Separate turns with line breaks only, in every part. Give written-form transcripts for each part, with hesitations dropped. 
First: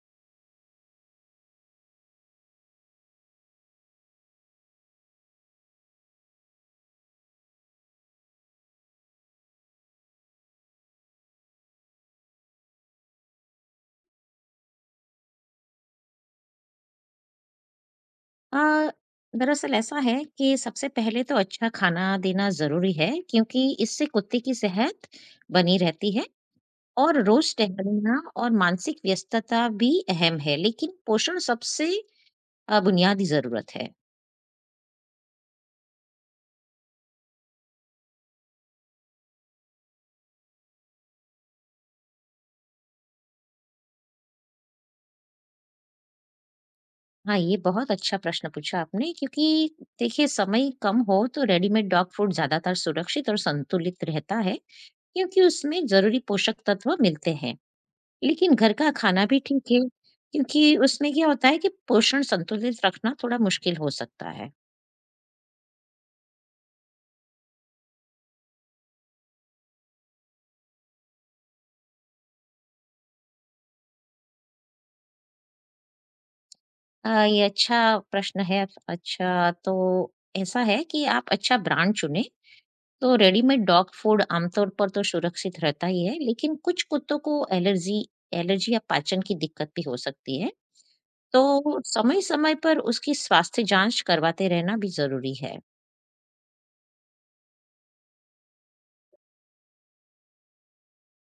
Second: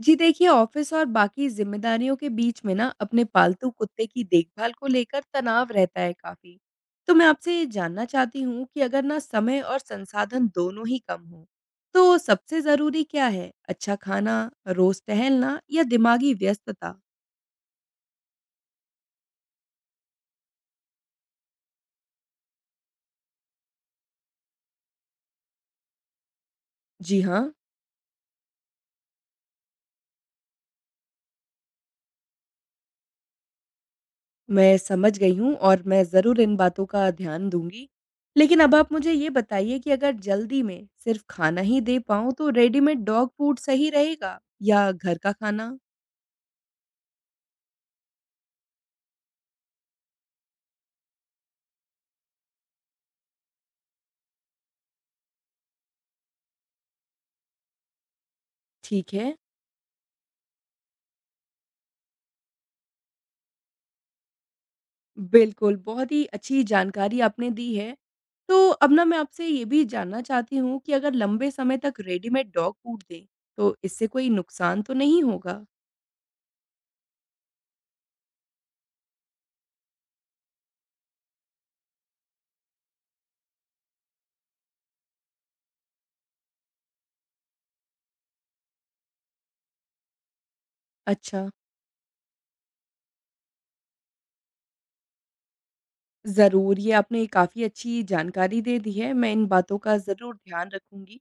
जी देखिए, ऑफिस और बाकी जिम्मेदारियों के बीच में ना अपने पालतू कुत्ते की देखभाल को लेकर तनाव रहता है काफी। तो मैं आपसे ये जानना चाहती हूँ कि अगर ना समय और संसाधन दोनों ही कम हो, तो सबसे जरूरी क्या है? अच्छा खाना, रोज टहलना या दिमागी व्यस्तता?
अ, दरअसल ऐसा है कि सबसे पहले तो अच्छा खाना देना जरूरी है क्योंकि इससे कुत्ते की सेहत बनी रहती है।
जी
और
हाँ।
रोज टहलना और मानसिक व्यस्तता भी अहम है, लेकिन पोषण सबसे बुनियादी जरूरत है।
मैं समझ गई हूँ और मैं जरूर इन बातों का ध्यान दूंगी। लेकिन अब आप मुझे ये बताइए कि अगर जल्दी में सिर्फ खाना ही दे पाऊँ, तो रेडीमेड डॉग फूड सही रहेगा या घर का खाना?
हाँ, ये बहुत अच्छा प्रश्न पूछा आपने, क्योंकि देखिए समय कम हो तो रेडीमेड डॉग फूड ज्यादातर सुरक्षित और संतुलित रहता है, क्योंकि उसमें जरूरी पोषक तत्व मिलते हैं। लेकिन घर का
ठीक
खाना
है।
भी ठीक है, क्योंकि उसमें क्या होता है कि पोषण संतुलित रखना थोड़ा मुश्किल हो सकता है।
बिल्कुल, बहुत ही अच्छी जानकारी आपने दी है। तो अब ना मैं आपसे ये भी जानना चाहती हूँ कि अगर लंबे समय तक रेडीमेड डॉग फूड दें, तो इससे कोई नुकसान तो नहीं होगा?
ये अच्छा प्रश्न है। अच्छा, तो ऐसा है कि आप अच्छा ब्रांड चुनें, तो रेडीमेड डॉग फूड आमतौर पर तो सुरक्षित रहता ही है, लेकिन कुछ कुत्तों को एलर्जी एलर्जी या पाचन की दिक्कत भी हो सकती है।
अच्छा,
तो समय-समय पर उसकी स्वास्थ्य जाँच करवाते रहना भी ज़रूरी है।
ज़रूर। ये आपने काफ़ी अच्छी जानकारी दे दी है। मैं इन बातों का ज़रूर ध्यान रखूँगी,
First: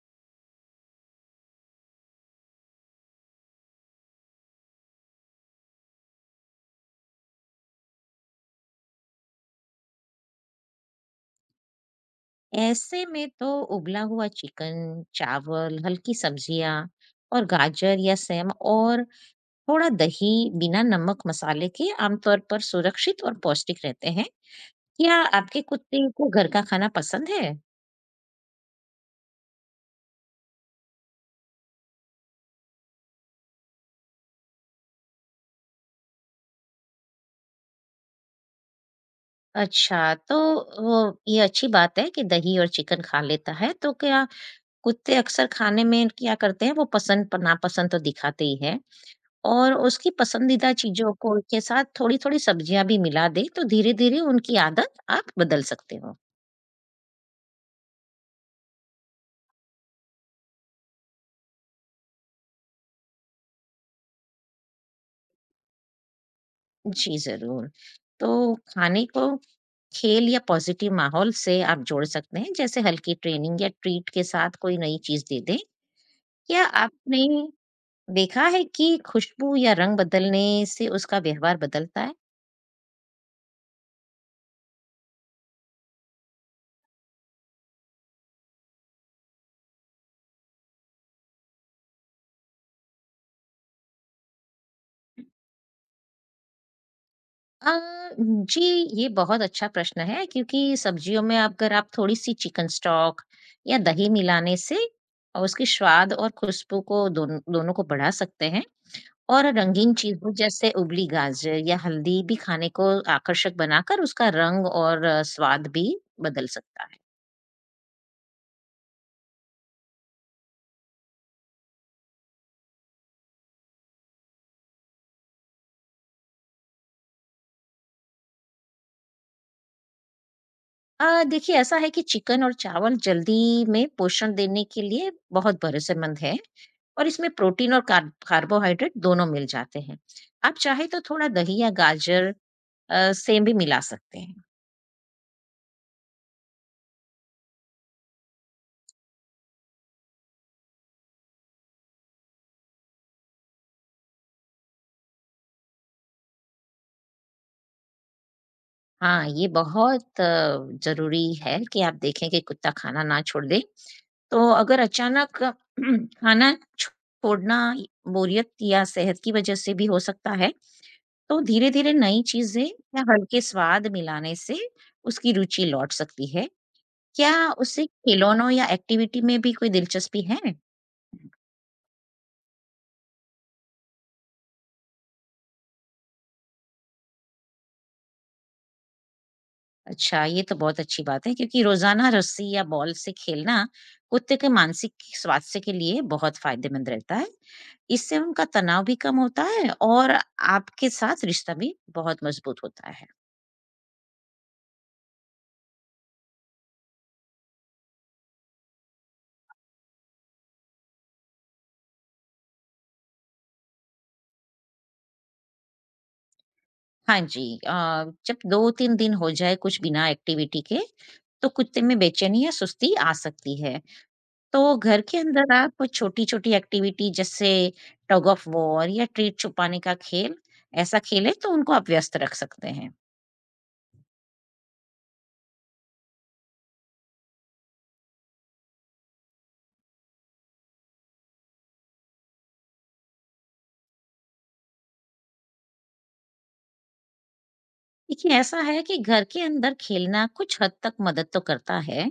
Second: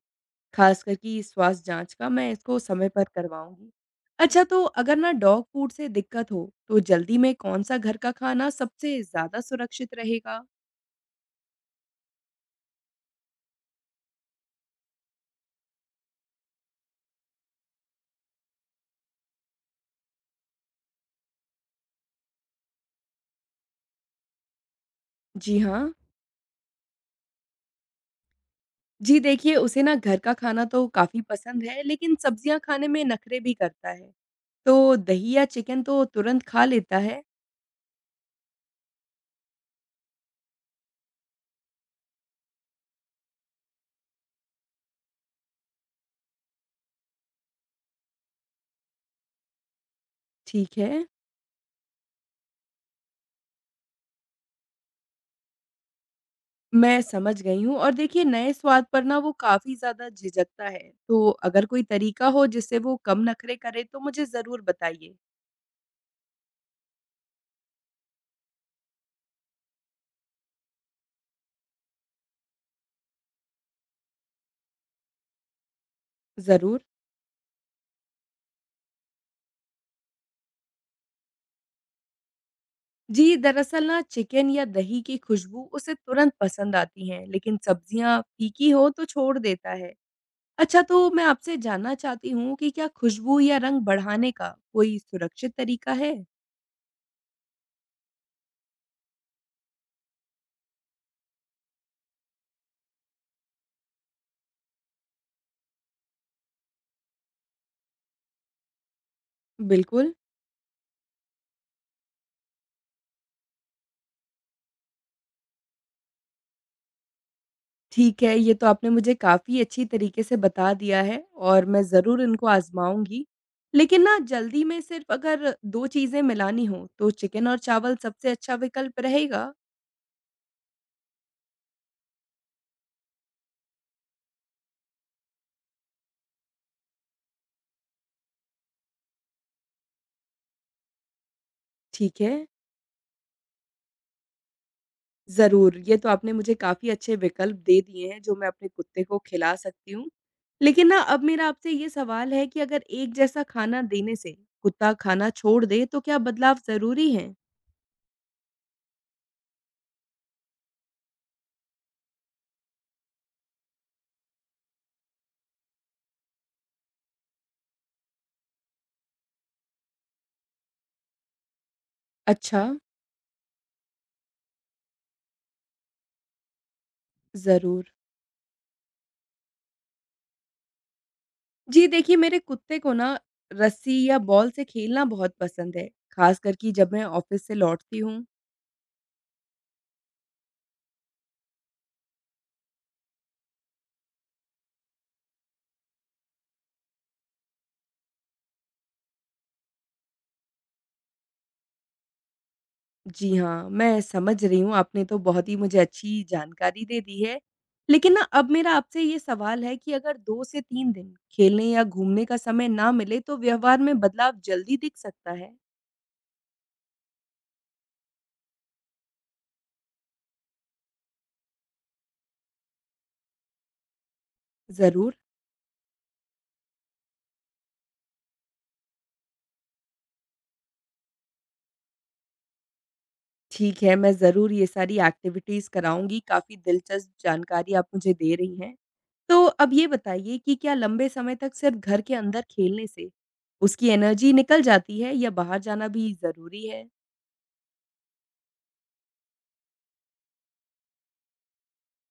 ख़ासकर कि स्वास्थ्य जाँच का मैं इसको समय पर करवाऊँगी। अच्छा, तो अगर ना डॉग फूड से दिक्कत हो, तो जल्दी में कौन-सा घर का खाना सबसे ज़्यादा सुरक्षित रहेगा?
ऐसे में तो उबला हुआ चिकन, चावल, हल्की सब्जियाँ और गाजर या सेम और थोड़ा दही बिना नमक मसाले के आमतौर पर सुरक्षित और पौष्टिक रहते हैं। क्या
जी
आपके
हाँ।
कुत्ते को घर का खाना पसंद है?
जी देखिए, उसे ना घर का खाना तो काफ़ी पसंद है, लेकिन सब्जियाँ खाने में नखरे भी करता है। तो दही या चिकन तो तुरंत खा लेता है।
अच्छा, तो वो ये अच्छी बात है कि दही और चिकन खा लेता है। तो क्या, कुत्ते अक्सर खाने में क्या करते हैं, वो पसंद प नापसंद तो दिखाते ही हैं। और उसकी पसंदीदा
ठीक है,
चीज़ों को के साथ थोड़ी-थोड़ी सब्जियाँ भी मिला दें, तो धीरे-धीरे उनकी आदत आप बदल सकते हो।
मैं समझ गई हूँ और देखिए नए स्वाद पर ना वो काफ़ी ज़्यादा झिझकता है। तो अगर कोई तरीका हो जिससे वो कम नखरे करे, तो मुझे ज़रूर बताइए।
जी, ज़रूर। तो खाने को खेल या पॉज़िटिव माहौल से आप जोड़ सकते हैं, जैसे हल्की ट्रेनिंग या ट्रीट के साथ कोई नई चीज़ दे दें। क्या
ज़रूर।
आपने देखा है कि खुशबू या रंग बदलने से उसका व्यवहार बदलता है?
जी, दरअसल ना चिकन या दही की खुशबू उसे तुरंत पसंद आती है, लेकिन सब्जियाँ फीकी हो तो छोड़ देता है। अच्छा, तो मैं आपसे जानना चाहती हूँ कि क्या खुशबू या रंग बढ़ाने का कोई सुरक्षित तरीका है?
अ, जी, ये बहुत अच्छा प्रश्न है, क्योंकि सब्जियों में अगर आप थोड़ी सी चिकन स्टॉक या दही मिलाने से और उसकी स्वाद और खुशबू को दोनों दोनों को बढ़ा सकते हैं। और रंगीन
बिल्कुल।
चीजों जैसे उबली गाजर या हल्दी भी खाने को आकर्षक बनाकर उसका रंग और स्वाद भी बदल सकता है।
ठीक है, ये तो आपने मुझे काफ़ी अच्छी तरीके से बता दिया है और मैं ज़रूर इनको आज़माऊँगी। लेकिन ना जल्दी में सिर्फ़ अगर 2 चीज़ें मिलानी हों, तो चिकन और चावल सबसे अच्छा विकल्प रहेगा?
देखिए ऐसा है कि चिकन और चावल जल्दी में पोषण देने के लिए बहुत भरोसेमंद है और इसमें प्रोटीन और कार्बोहाइड्रेट दोनों मिल जाते हैं। आप चाहे तो थोड़ा दही या
ठीक
गाजर
है।
सेम भी मिला सकते हैं।
ज़रूर, ये तो आपने मुझे काफ़ी अच्छे विकल्प दे दिए हैं, जो मैं अपने कुत्ते को खिला सकती हूँ। लेकिन ना अब मेरा आपसे ये सवाल है कि अगर एक जैसा खाना देने से कुत्ता खाना छोड़ दे, तो क्या बदलाव ज़रूरी हैं?
हाँ, ये बहुत जरूरी है कि आप देखें कि कुत्ता खाना ना छोड़ दे। तो अगर अचानक खाना छोड़ना बोरियत या सेहत की वजह से भी हो सकता है, तो धीरे-धीरे नई चीज़ें
अच्छा।
या हल्के स्वाद मिलाने से उसकी रुचि लौट सकती है। क्या उसे
जरूर।
खिलौनों या एक्टिविटी में भी कोई दिलचस्पी है?
जी देखिए, मेरे कुत्ते को ना रस्सी या बॉल से खेलना बहुत पसंद है, खासकर कि जब मैं ऑफिस से लौटती हूँ।
अच्छा, ये तो बहुत अच्छी बात है, क्योंकि रोज़ाना रस्सी या बॉल से खेलना कुत्ते के मानसिक स्वास्थ्य के लिए बहुत फ़ायदेमंद रहता है। इससे उनका तनाव भी कम होता है और आपके साथ रिश्ता भी बहुत मज़बूत होता है।
जी हाँ, मैं समझ रही हूँ। आपने तो बहुत ही मुझे अच्छी जानकारी दे दी है। लेकिन ना अब मेरा आपसे ये सवाल है कि अगर दो से तीन दिन खेलने या घूमने का समय ना मिले, तो व्यवहार में बदलाव जल्दी दिख सकता है?
हाँ जी, जब 2-3 दिन हो जाए कुछ बिना एक्टिविटी के, तो कुत्ते में बेचैनी या सुस्ती आ सकती है। तो घर
जरूर।
के अंदर आप छोटी-छोटी एक्टिविटी जैसे टग ऑफ वॉर या ट्रीट छुपाने का खेल, ऐसा खेलें तो उनको आप व्यस्त रख सकते हैं।
ठीक है, मैं ज़रूर ये सारी एक्टिविटीज़ कराऊँगी, काफ़ी दिलचस्प जानकारी आप मुझे दे रही हैं। तो अब ये बताइए कि क्या लंबे समय तक सिर्फ घर के अंदर खेलने से उसकी एनर्जी निकल जाती है या बाहर जाना भी ज़रूरी है?
देखिए ऐसा है कि घर के अंदर खेलना कुछ हद तक मदद तो करता है,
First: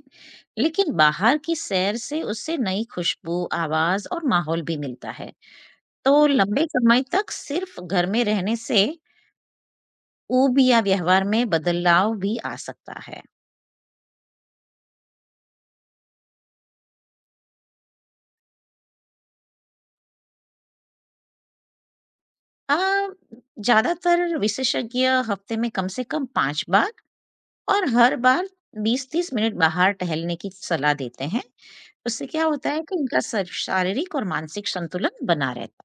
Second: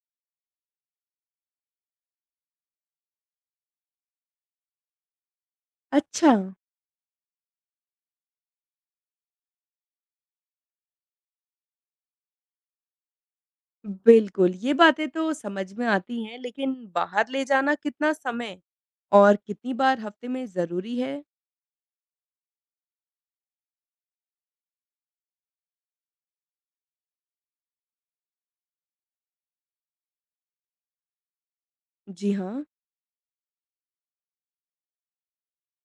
लेकिन बाहर की सैर से उससे नई खुशबू, आवाज और माहौल भी मिलता है। तो
अच्छा,
लंबे समय तक सिर्फ घर में रहने से ऊब या व्यवहार में बदलाव भी आ सकता है।
बिल्कुल, ये बातें तो समझ में आती हैं, लेकिन बाहर ले जाना कितना समय और कितनी बार हफ़्ते में ज़रूरी है?
अ, ज्यादातर विशेषज्ञ हफ्ते में कम से कम 5 बार और हर बार 20-30 मिनट बाहर टहलने की सलाह देते हैं। उससे
जी
क्या
हाँ।
होता है कि उनका सर शारीरिक और मानसिक संतुलन बना रहता है।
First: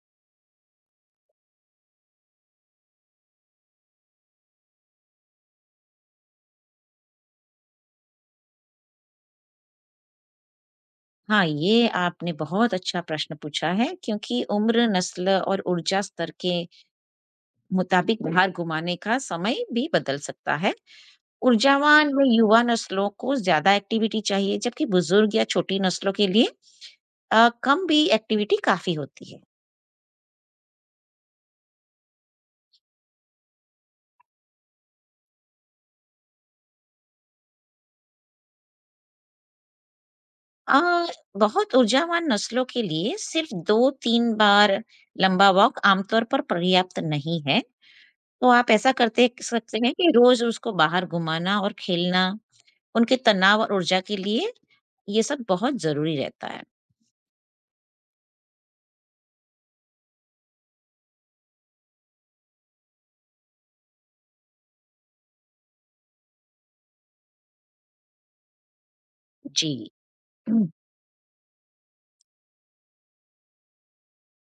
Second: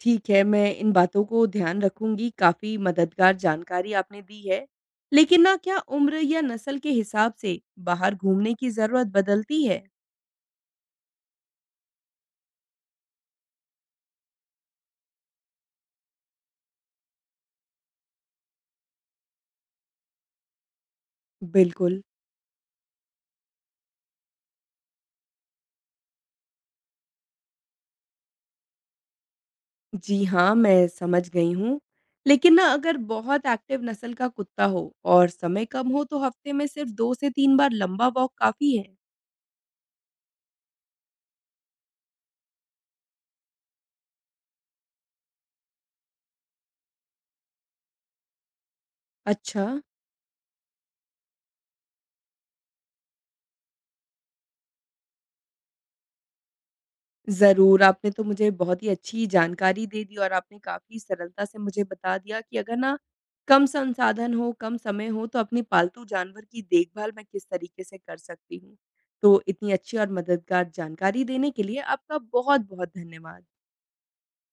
ठीक है, मैं इन बातों को ध्यान रखूँगी, काफ़ी मददगार जानकारी आपने दी है। लेकिन ना क्या उम्र या नस्ल के हिसाब से बाहर घूमने की ज़रूरत बदलती है?
हाँ, ये आपने बहुत अच्छा प्रश्न पूछा है, क्योंकि उम्र, नस्ल और ऊर्जा स्तर के मुताबिक बाहर घुमाने का समय भी बदल सकता है।
बिल्कुल।
ऊर्जावान व युवा नस्लों को ज़्यादा एक्टिविटी चाहिए, जबकि बुजुर्ग या छोटी नस्लों के लिए कम भी एक्टिविटी काफ़ी होती है।
जी हाँ, मैं समझ गई हूँ। लेकिन ना अगर बहुत एक्टिव नस्ल का कुत्ता हो और समय कम हो, तो हफ्ते में सिर्फ 2 से 3 बार लंबा वॉक काफ़ी है?
अ, बहुत ऊर्जावान नस्लों के लिए सिर्फ 2-3 बार लंबा वॉक आमतौर पर पर्याप्त नहीं है। तो आप ऐसा करते
अच्छा।
सकते हैं कि रोज़ उसको बाहर घुमाना और खेलना, उनके तनाव और ऊर्जा के लिए ये सब बहुत ज़रूरी रहता है।
ज़रूर, आपने तो मुझे बहुत ही अच्छी जानकारी दे दी और आपने काफ़ी सरलता से मुझे बता दिया कि अगर ना कम संसाधन हो, कम समय हो, तो अपने पालतू जानवर की देखभाल मैं किस तरीके से कर सकती हूँ। तो
जी।
इतनी अच्छी और मददगार जानकारी देने के लिए आपका बहुत-बहुत धन्यवाद।